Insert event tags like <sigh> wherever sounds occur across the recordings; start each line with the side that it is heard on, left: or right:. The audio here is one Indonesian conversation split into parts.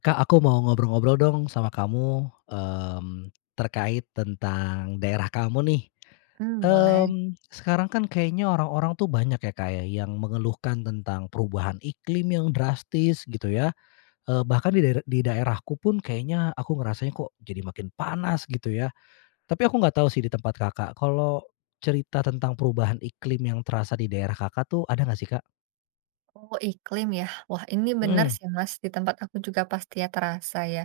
left: Kak, aku mau ngobrol-ngobrol dong sama kamu, terkait tentang daerah kamu nih.
right: Boleh.
left: Sekarang kan kayaknya orang-orang tuh banyak ya, kayak yang mengeluhkan tentang perubahan iklim yang drastis gitu ya, bahkan di daerahku pun kayaknya aku ngerasanya kok jadi makin panas gitu ya. Tapi aku nggak tahu sih di tempat Kakak, kalau cerita tentang perubahan iklim yang terasa di daerah Kakak tuh ada nggak sih, Kak?
right: Oh, iklim ya? Wah, ini benar
left: Hmm,
right: sih, Mas, di tempat aku juga pasti ya terasa ya.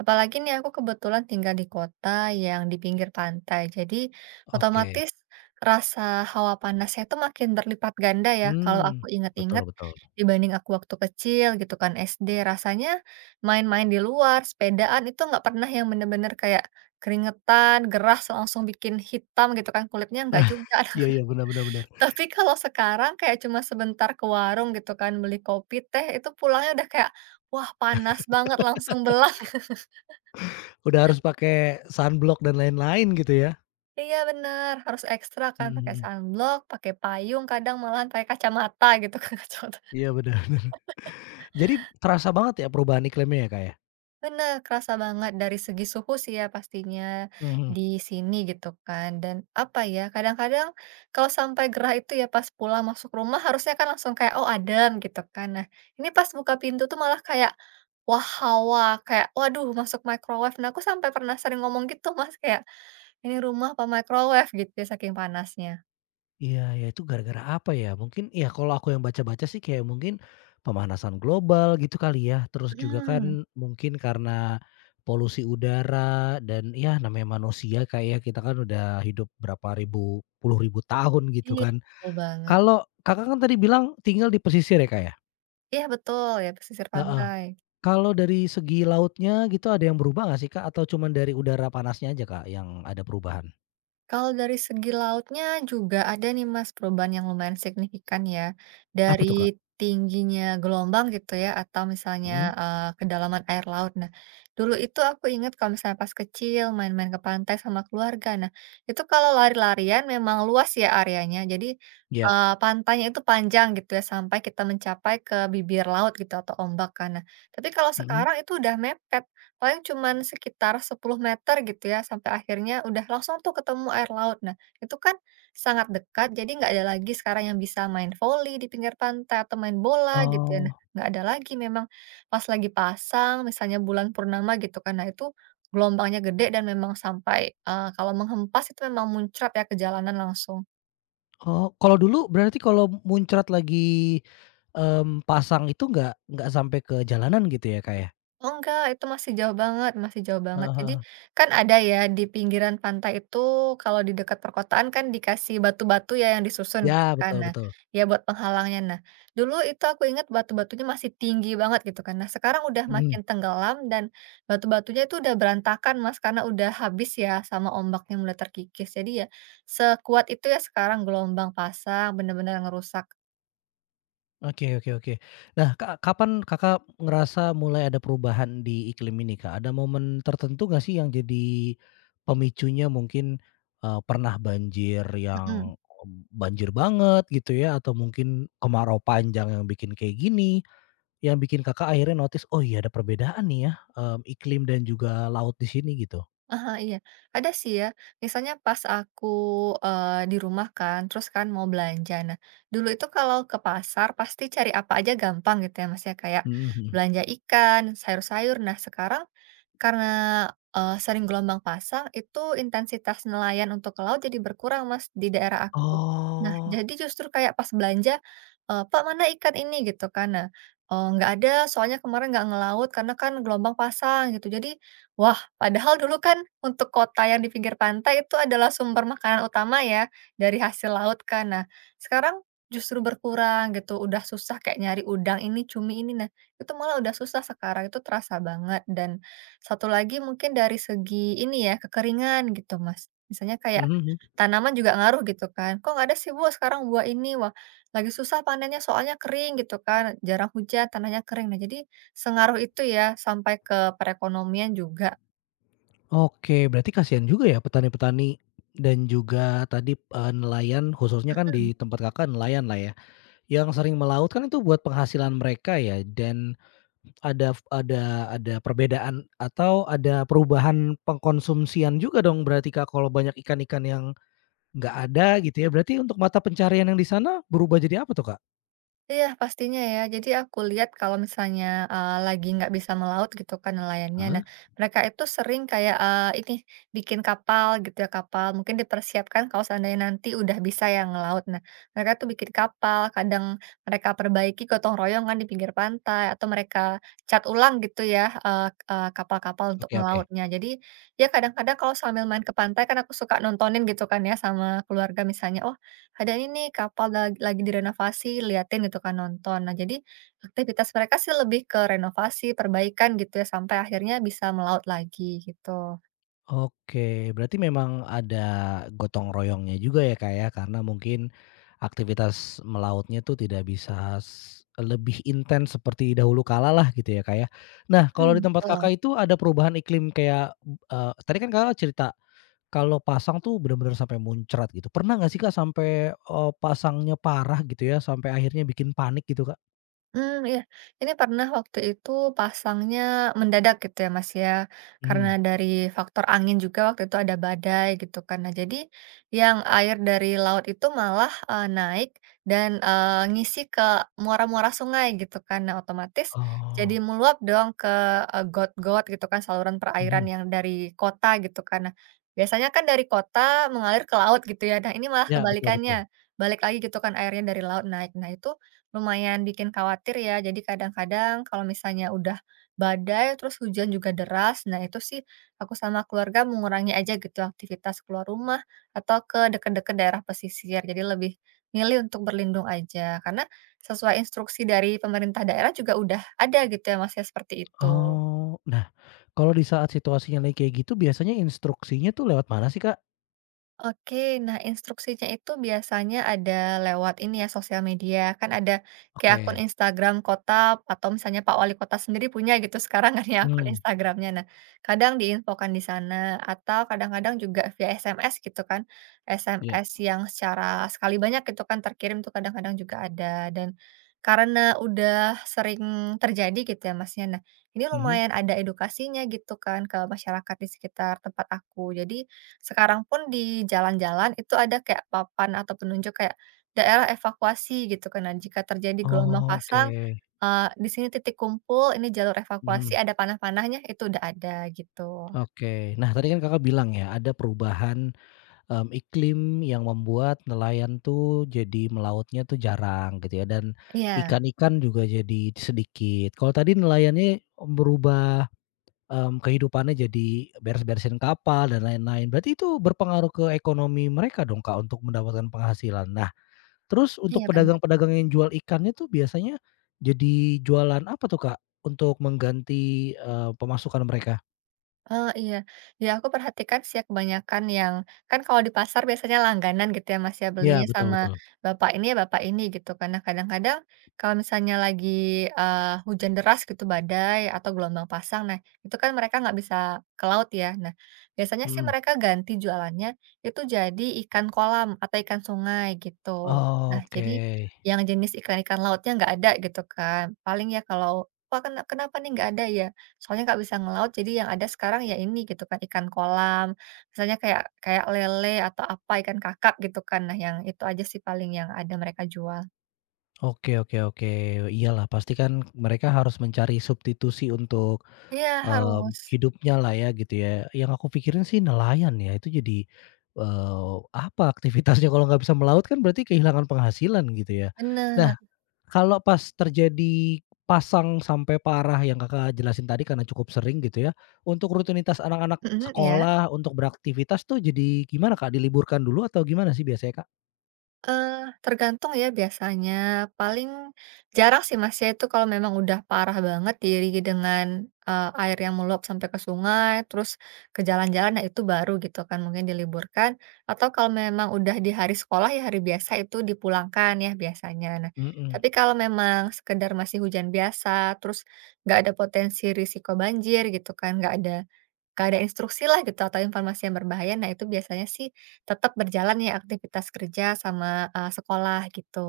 right: Apalagi nih aku kebetulan tinggal di kota yang di pinggir pantai. Jadi
left: oke.
right: otomatis rasa hawa panasnya itu makin berlipat ganda ya kalau
left: Hmm,
right: aku
left: betul
right: inget-inget
left: betul.
right: dibanding aku waktu kecil gitu kan SD. Rasanya main-main di luar, sepedaan itu nggak pernah yang bener-bener kayak keringetan, gerah, langsung bikin hitam gitu kan kulitnya, nggak
left: <laughs>
right: juga.
left: Iya iya, benar benar benar.
right: Tapi kalau sekarang kayak cuma sebentar ke warung gitu kan beli kopi, teh, itu pulangnya udah kayak, wah panas banget langsung belah. <laughs>
left: Udah harus pakai sunblock dan lain-lain gitu ya?
right: Iya bener, harus ekstra kan
left: Mhm
right: pakai
left: mhm.
right: sunblock, pakai payung, kadang malahan pakai kacamata gitu kan, <laughs> kacamata.
left: Iya bener bener. <laughs> Jadi terasa banget ya perubahan iklimnya ya, Kak, ya?
right: Bener, kerasa banget dari segi suhu sih ya pastinya
left: Mhm.
right: di sini gitu kan. Dan apa ya, kadang-kadang kalau sampai gerah itu ya pas pulang masuk rumah harusnya kan langsung kayak oh adem gitu kan. Nah, ini pas buka pintu tuh malah kayak wah hawa, kayak waduh masuk microwave. Nah, aku sampai pernah sering ngomong gitu Mas kayak ini rumah apa microwave gitu ya saking panasnya.
left: Iya iya, itu gara-gara apa ya? Mungkin ya kalau aku yang baca-baca sih kayak mungkin pemanasan global gitu kali ya, terus juga
right: Hmm,
left: kan mungkin karena polusi udara dan ya namanya manusia, Kak, ya kita kan udah hidup berapa ribu puluh ribu tahun gitu
right: iya
left: kan.
right: betul banget.
left: Kalau Kakak kan tadi bilang tinggal di pesisir ya, Kak, ya?
right: Iya betul ya pesisir
left: Heeh.
right: pantai.
left: Kalau dari segi lautnya gitu ada yang berubah nggak sih, Kak? Atau cuman dari udara panasnya aja, Kak, yang ada perubahan?
right: Kalau dari segi lautnya juga ada nih Mas perubahan yang lumayan signifikan ya.
left: Apa tuh, Kak?
right: Dari tingginya gelombang gitu ya atau misalnya,
left: Mhm,
right: kedalaman air laut. Nah, dulu itu aku ingat kalau misalnya pas kecil main-main ke pantai sama keluarga. Nah, itu kalau lari-larian memang luas ya areanya. Jadi,
left: iya,
right: pantainya itu panjang gitu ya sampai kita mencapai ke bibir laut gitu atau ombak kan. Nah, tapi kalau
left: mhm.
right: sekarang itu udah mepet. Paling cuman sekitar 10 meter gitu ya, sampai akhirnya udah langsung tuh ketemu air laut. Nah, itu kan sangat dekat, jadi nggak ada lagi sekarang yang bisa main voli di pinggir pantai atau main bola gitu ya. Nah,
left: Oh
right: nggak ada lagi memang pas lagi pasang, misalnya bulan purnama gitu kan, nah itu gelombangnya gede dan memang sampai, kalau menghempas itu memang muncrat ya ke jalanan langsung.
left: oh, kalau dulu berarti kalau muncrat lagi, pasang itu nggak sampai ke jalanan gitu ya, Kak, ya?
right: Oh enggak, itu masih jauh banget masih jauh banget.
left: Heeh
right: Jadi,
left: heeh.
right: kan ada ya di pinggiran pantai itu kalau di dekat perkotaan kan dikasih batu-batu ya yang disusun gitu
left: Ya,
right: kan.
left: betul
right: Nah,
left: betul.
right: ya buat penghalangnya. Nah, dulu itu aku ingat batu-batunya masih tinggi banget gitu kan. Nah, sekarang udah
left: Mhm.
right: makin tenggelam dan batu-batunya itu udah berantakan Mas, karena udah habis ya sama ombaknya mulai terkikis. Jadi ya, sekuat itu ya sekarang gelombang pasang bener-bener ngerusak.
left: Oke oke oke. Nah, Kak, kapan Kakak ngerasa mulai ada perubahan di iklim ini, Kak? Ada momen tertentu nggak sih yang jadi pemicunya mungkin, pernah banjir
right: Mhm.
left: yang banjir banget gitu ya atau mungkin kemarau panjang yang bikin kayak gini, yang bikin Kakak akhirnya notice, "Oh iya, ada perbedaan nih ya, iklim dan juga laut di sini," gitu?
right: Aha, iya. Ada sih ya, misalnya pas aku, di rumah kan, terus kan mau belanja. Nah, dulu itu kalau ke pasar pasti cari apa aja gampang gitu ya Mas ya, kayak
left: Mhm mhm.
right: belanja ikan, sayur-sayur. Nah sekarang karena, sering gelombang pasang, itu intensitas nelayan untuk ke laut jadi berkurang, Mas, di daerah aku. Nah,
left: Oh.
right: jadi justru kayak pas belanja, "Pak, mana ikan ini?" Gitu kan. Nah, "Nggak ada, soalnya kemarin nggak ngelaut karena kan gelombang pasang," gitu. Jadi, wah, padahal dulu kan untuk kota yang di pinggir pantai itu adalah sumber makanan utama ya, dari hasil laut kan. Nah, sekarang justru berkurang gitu, udah susah kayak nyari udang ini, cumi ini. Nah, itu malah udah susah sekarang, itu terasa banget dan satu lagi mungkin dari segi ini ya, kekeringan gitu, Mas. Misalnya kayak
left: Mhm mhm.
right: tanaman juga ngaruh gitu kan, "Kok nggak ada sih, Bu, sekarang buah ini?" Wah, lagi susah panennya soalnya kering gitu kan, jarang hujan, tanahnya kering. Nah, jadi sengaruh itu ya sampai ke perekonomian juga.
left: Oke, berarti kasihan juga ya petani-petani dan juga tadi, nelayan khususnya kan
right: Mhm.
left: di tempat Kakak nelayan lah ya, yang sering melaut kan itu buat penghasilan mereka ya, dan ada perbedaan atau ada perubahan pengkonsumsian juga dong berarti Kak kalau banyak ikan-ikan yang nggak ada gitu ya, berarti untuk mata pencarian yang di sana berubah jadi apa tuh, Kak?
right: Iya, pastinya ya. Jadi aku lihat kalau misalnya, lagi nggak bisa melaut gitu kan nelayannya. Nah,
left: Heeh,
right: mereka itu sering kayak, ini bikin kapal gitu ya, kapal mungkin dipersiapkan kalau seandainya nanti udah bisa ya ngelaut. Nah, mereka tuh bikin kapal, kadang mereka perbaiki gotong royong kan di pinggir pantai atau mereka cat ulang gitu ya, eee eee, kapal-kapal untuk
left: oke oke.
right: melautnya. Jadi, ya kadang-kadang kalau sambil main ke pantai kan aku suka nontonin gitu kan ya sama keluarga misalnya. Ada ini nih kapal lagi direnovasi, liatin gitu kan, nonton. Nah, jadi aktivitas mereka sih lebih ke renovasi, perbaikan gitu ya, sampai akhirnya bisa melaut lagi gitu.
left: Oke, berarti memang ada gotong royongnya juga ya, Kak, ya, karena mungkin aktivitas melautnya tuh tidak bisa s lebih intens seperti dahulu kala lah gitu ya, Kak, ya. Nah, kalau
right: Mmm.
left: di tempat
right: Betul.
left: Kakak itu ada perubahan iklim kayak, tadi kan Kakak cerita kalau pasang tuh benar-benar sampai muncrat gitu. Pernah nggak sih, Kak, sampai, pasangnya parah gitu ya, sampai akhirnya bikin panik gitu, Kak?
right: Hmm iya. Ini pernah waktu itu pasangnya mendadak gitu ya, Mas, ya. Karena
left: Mhm.
right: dari faktor angin juga waktu itu ada badai gitu kan. Nah, jadi yang air dari laut itu malah, naik dan, ngisi ke muara-muara sungai gitu kan. Nah, otomatis jadi
left: Oh,
right: meluap dong ke, got-got gitu kan, saluran perairan
left: mhm.
right: yang dari kota gitu kan. Nah, biasanya kan dari kota mengalir ke laut gitu ya. Nah, ini malah
left: Ya, betul betul.
right: kebalikannya, balik lagi gitu kan airnya dari laut naik. Nah, itu lumayan bikin khawatir ya, jadi kadang-kadang kalau misalnya udah badai, terus hujan juga deras, nah itu sih aku sama keluarga mengurangi aja gitu aktivitas keluar rumah atau ke deket-deket daerah pesisir. Jadi lebih milih untuk berlindung aja, karena sesuai instruksi dari pemerintah daerah juga udah ada gitu ya Mas ya, seperti itu.
left: Oh, nah, kalau di saat situasinya lagi kayak gitu biasanya instruksinya tuh lewat mana sih, Kak?
right: Oke, nah instruksinya itu biasanya ada lewat ini ya, sosial media. Kan ada kayak akun
left: Oke.
right: Instagram kota atau misalnya Pak Wali Kota sendiri punya gitu sekarang kan ya akun
left: Hmm.
right: Instagramnya. Nah, kadang diinfokan di sana atau kadang-kadang juga via SMS gitu kan.
left: Iya,
right: SMS yang secara sekali banyak gitu kan terkirim tuh kadang-kadang juga ada. Dan karena udah sering terjadi gitu ya Masnya. Nah, ini
left: mhm.
right: lumayan ada edukasinya gitu kan ke masyarakat di sekitar tempat aku. Jadi sekarang pun di jalan-jalan itu ada kayak papan atau penunjuk kayak daerah evakuasi gitu kan. Nah, jika terjadi gelombang
left: Oh, oke.
right: pasang, di sini titik kumpul, ini jalur
left: Mhm,
right: evakuasi, ada panah-panahnya, itu udah ada gitu.
left: oke. Nah, tadi kan Kakak bilang ya ada perubahan, iklim yang membuat nelayan tuh jadi melautnya tuh jarang gitu ya, dan
right: Iya,
left: ikan-ikan juga jadi sedikit. Kalau tadi nelayannya berubah, kehidupannya jadi beres-beresin kapal dan lain-lain. Berarti itu berpengaruh ke ekonomi mereka dong, Kak, untuk mendapatkan penghasilan. Nah, terus
right: iya
left: untuk
right: bener.
left: pedagang-pedagang yang jual ikannya tuh biasanya jadi jualan apa tuh, Kak, untuk mengganti, pemasukan mereka?
right: Oh iya, ya aku perhatikan sih ya kebanyakan yang kan kalau di pasar biasanya langganan gitu ya Mas ya belinya
left: Iya, betul
right: sama
left: betul.
right: bapak ini ya bapak ini gitu karena kadang-kadang kalau misalnya lagi hujan deras gitu badai atau gelombang pasang nah itu kan mereka nggak bisa ke laut ya nah biasanya sih
left: Mhm.
right: mereka ganti jualannya itu jadi ikan kolam atau ikan sungai gitu nah jadi
left: Oke.
right: yang jenis ikan-ikan lautnya nggak ada gitu kan paling ya kalau wah, kenapa nih nggak ada ya? Soalnya nggak bisa ngelaut, jadi yang ada sekarang ya ini gitu kan, ikan kolam, misalnya kayak kayak lele atau apa, ikan kakap gitu kan. Nah yang itu aja sih paling yang ada mereka jual.
left: Oke oke oke. Iya lah, pasti kan mereka harus mencari substitusi untuk,
right: Iya harus,
left: hidupnya lah ya gitu ya. Yang aku pikirin sih nelayan ya, itu jadi, apa aktivitasnya kalau nggak bisa melaut kan berarti kehilangan penghasilan gitu ya.
right: bener,
left: Nah, kalau pas terjadi pasang sampai parah yang Kakak jelasin tadi karena cukup sering gitu ya, untuk rutinitas anak-anak
right: mhm, iya.
left: sekolah untuk beraktivitas tuh jadi gimana, Kak? Diliburkan dulu atau gimana sih biasanya, Kak?
right: Tergantung ya biasanya, paling jarang sih Mas ya itu kalau memang udah parah banget diri dengan, air yang meluap sampai ke sungai, terus ke jalan-jalan, nah itu baru gitu kan mungkin diliburkan, atau kalau memang udah di hari sekolah ya hari biasa itu dipulangkan ya biasanya. Nah,
left: Mhm,
right: tapi kalau memang sekedar masih hujan biasa, terus nggak ada potensi risiko banjir gitu kan, nggak ada instruksilah gitu atau informasi yang berbahaya, nah itu biasanya sih tetap berjalan ya aktivitas kerja sama, sekolah gitu.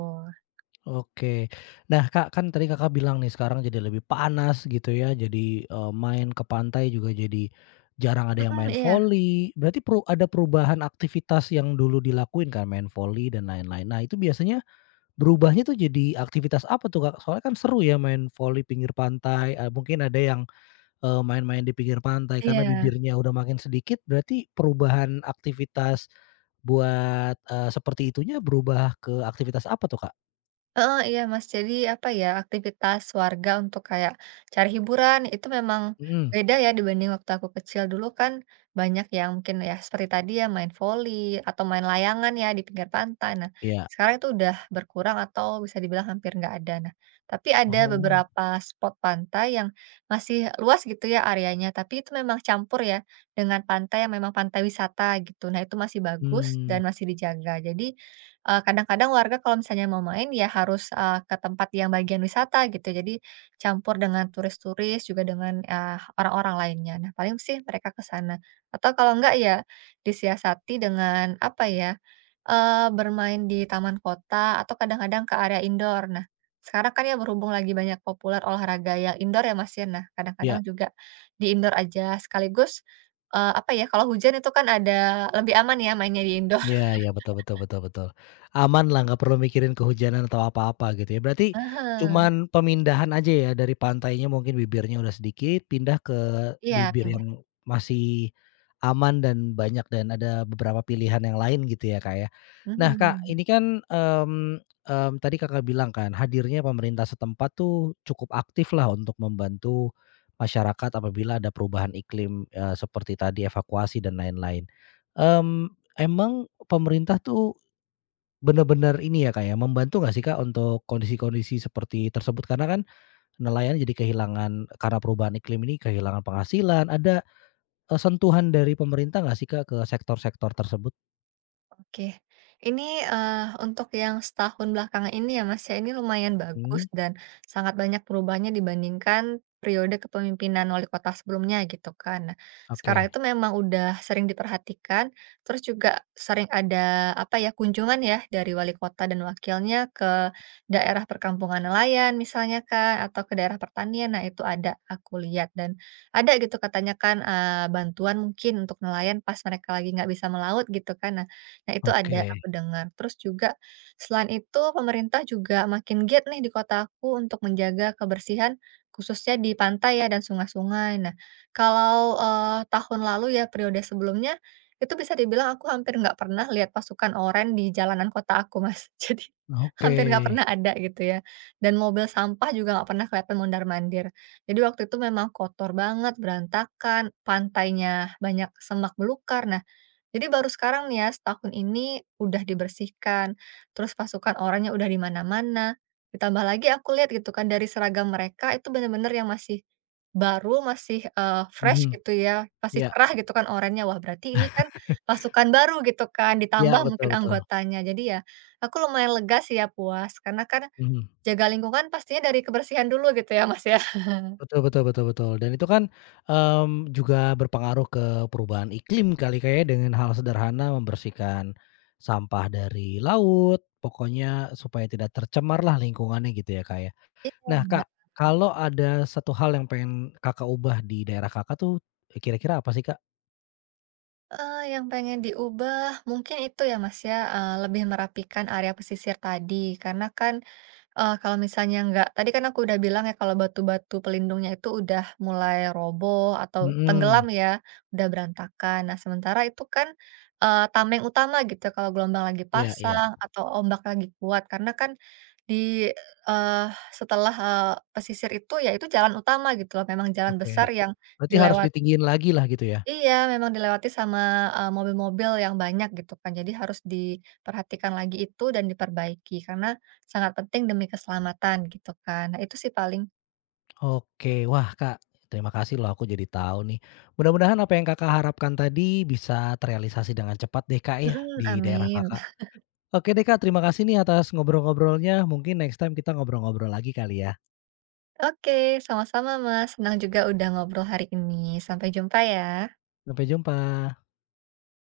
left: oke. Nah, Kak, kan tadi Kakak bilang nih sekarang jadi lebih panas gitu ya, jadi, main ke pantai juga jadi jarang ada yang
right: Mhm,
left: main
right: iya
left: voli, berarti ada perubahan aktivitas yang dulu dilakuin kan, main voli dan lain-lain. Nah, itu biasanya berubahnya tuh jadi aktivitas apa tuh, Kak? Soalnya kan seru ya main voli pinggir pantai, mungkin ada yang, main-main di pinggir pantai karena
right: iya.
left: bibirnya udah makin sedikit berarti perubahan aktivitas buat, seperti itunya berubah ke aktivitas apa tuh, Kak?
right: Heeh, iya, Mas. Jadi apa ya, aktivitas warga untuk kayak cari hiburan itu memang
left: Mhm,
right: beda ya dibanding waktu aku kecil. Dulu kan banyak yang mungkin ya seperti tadi ya main voli atau main layangan ya di pinggir pantai. Nah,
left: iya.
right: sekarang itu udah berkurang atau bisa dibilang hampir nggak ada. Nah, tapi ada
left: Oh,
right: beberapa spot pantai yang masih luas gitu ya areanya, tapi itu memang campur ya dengan pantai yang memang pantai wisata gitu. Nah, itu masih bagus
left: mmm,
right: dan masih dijaga. Jadi kadang-kadang warga kalau misalnya mau main ya harus, ke tempat yang bagian wisata gitu, jadi campur dengan turis-turis juga dengan, orang-orang lainnya. Nah, paling sih mereka ke sana. Atau kalau enggak ya disiasati dengan apa ya, bermain di taman kota atau kadang-kadang ke area indoor. Nah, sekarang kan ya berhubung lagi banyak populer olahraga yang indoor ya, Mas, ya. Nah, kadang-kadang
left: iya.
right: juga di indoor aja sekaligus, apa ya, kalau hujan itu kan ada lebih aman ya mainnya di indoor.
left: Iya
right: <laughs>
left: iya, betul betul betul betul. Aman lah, nggak perlu mikirin kehujanan atau apa-apa gitu ya. Berarti
right: Ah
left: cuman pemindahan aja ya dari pantainya mungkin bibirnya udah sedikit, pindah ke
right: iya
left: bibir
right: pindah.
left: yang masih aman dan banyak dan ada beberapa pilihan yang lain gitu ya, Kak, ya. Nah, Kak,
right: Mhm.
left: ini kan, tadi Kakak bilang kan hadirnya pemerintah setempat tuh cukup aktif lah untuk membantu masyarakat apabila ada perubahan iklim, seperti tadi evakuasi dan lain-lain. Mmm Emang pemerintah tuh benar-benar ini ya, Kak, ya, membantu nggak sih, Kak, untuk kondisi-kondisi seperti tersebut? Karena kan nelayan jadi kehilangan, karena perubahan iklim ini kehilangan penghasilan, ada, sentuhan dari pemerintah nggak sih, Kak, ke sektor-sektor tersebut?
right: Oke. Ini, untuk yang setahun belakangan ini ya, Mas, ya, ini lumayan
left: Hmm.
right: bagus dan sangat banyak perubahannya dibandingkan periode kepemimpinan wali kota sebelumnya gitu kan. Nah, sekarang
left: Oke
right: itu memang udah sering diperhatikan, terus juga sering ada, apa ya, kunjungan ya dari wali kota dan wakilnya ke daerah perkampungan nelayan misalnya kan, atau ke daerah pertanian. Nah, itu ada aku lihat dan ada gitu katanya kan, bantuan mungkin untuk nelayan pas mereka lagi nggak bisa melaut gitu kan. Nah, Nah, itu
left: oke
right: ada aku dengar. Terus juga selain itu pemerintah juga makin giat nih di kota aku untuk menjaga kebersihan khususnya di pantai ya dan sungai-sungai. Nah, kalau, tahun lalu ya periode sebelumnya, itu bisa dibilang aku hampir nggak pernah lihat pasukan oranye di jalanan kota aku, Mas. <laughs> Jadi
left: oke,
right: hampir nggak pernah ada gitu ya, dan mobil sampah juga nggak pernah kelihatan mondar-mandir. Jadi waktu itu memang kotor banget, berantakan, pantainya banyak semak belukar. Nah jadi baru sekarang nih ya, setahun ini udah dibersihkan, terus pasukan orangnya udah di mana-mana, ditambah lagi aku lihat gitu kan dari seragam mereka itu bener-bener yang masih baru, masih, fresh
left: mhm.
right: gitu ya, masih
left: Ya.
right: cerah gitu kan oranye. Wah berarti ini kan pasukan baru gitu kan,
left: Ya,
right: ditambah
left: betul
right: mungkin
left: betul,
right: anggotanya. Jadi ya, aku lumayan lega sih ya, puas, karena kan
left: mhm.
right: jaga lingkungan pastinya dari kebersihan dulu gitu ya, Mas, ya. <laughs>
left: Betul betul betul betul, dan itu kan, juga berpengaruh ke perubahan iklim kali Kak, ya, dengan hal sederhana membersihkan sampah dari laut, pokoknya supaya tidak tercemar lah lingkungannya gitu ya, Kak, ya. Nah,
right: Iya,
left: Kak, kalau ada satu hal yang pengen Kakak ubah di daerah Kakak tuh, kira-kira apa sih, Kak?
right: Yang pengen diubah mungkin itu ya, Mas, ya, lebih merapikan area pesisir tadi. Karena kan, kalau misalnya nggak tadi kan aku udah bilang ya kalau batu-batu pelindungnya itu udah mulai roboh atau tenggelam
left: Mhm,
right: ya, udah berantakan. Nah, sementara itu kan, tameng utama gitu ya, kalau gelombang lagi
left: iya iya,
right: pasang atau ombak lagi kuat. Karena kan di eee, setelah, pesisir itu ya itu jalan utama gitu loh, memang jalan
left: oke.
right: besar yang
left: Berarti harus
right: dilewati.
left: ditinggiin lagi lah gitu ya?
right: Iya, memang dilewati sama, mobil-mobil yang banyak gitu kan. Jadi harus diperhatikan lagi itu dan diperbaiki karena sangat penting demi keselamatan gitu kan. Nah itu sih paling
left: Oke. Wah, Kak, terima kasih loh, aku jadi tahu nih. Mudah-mudahan apa yang Kakak harapkan tadi bisa terrealisasi dengan cepat deh, Kak, ya,
right: mhm,
left: di daerah
right: amin.
left: Kakak.
right: <laughs>
left: Oke deh, Kak, terima kasih nih atas ngobrol-ngobrolnya. Mungkin next time kita ngobrol-ngobrol lagi kali ya.
right: Oke, sama-sama Mas, senang juga udah ngobrol hari ini. Sampai jumpa ya.
left: Sampai jumpa.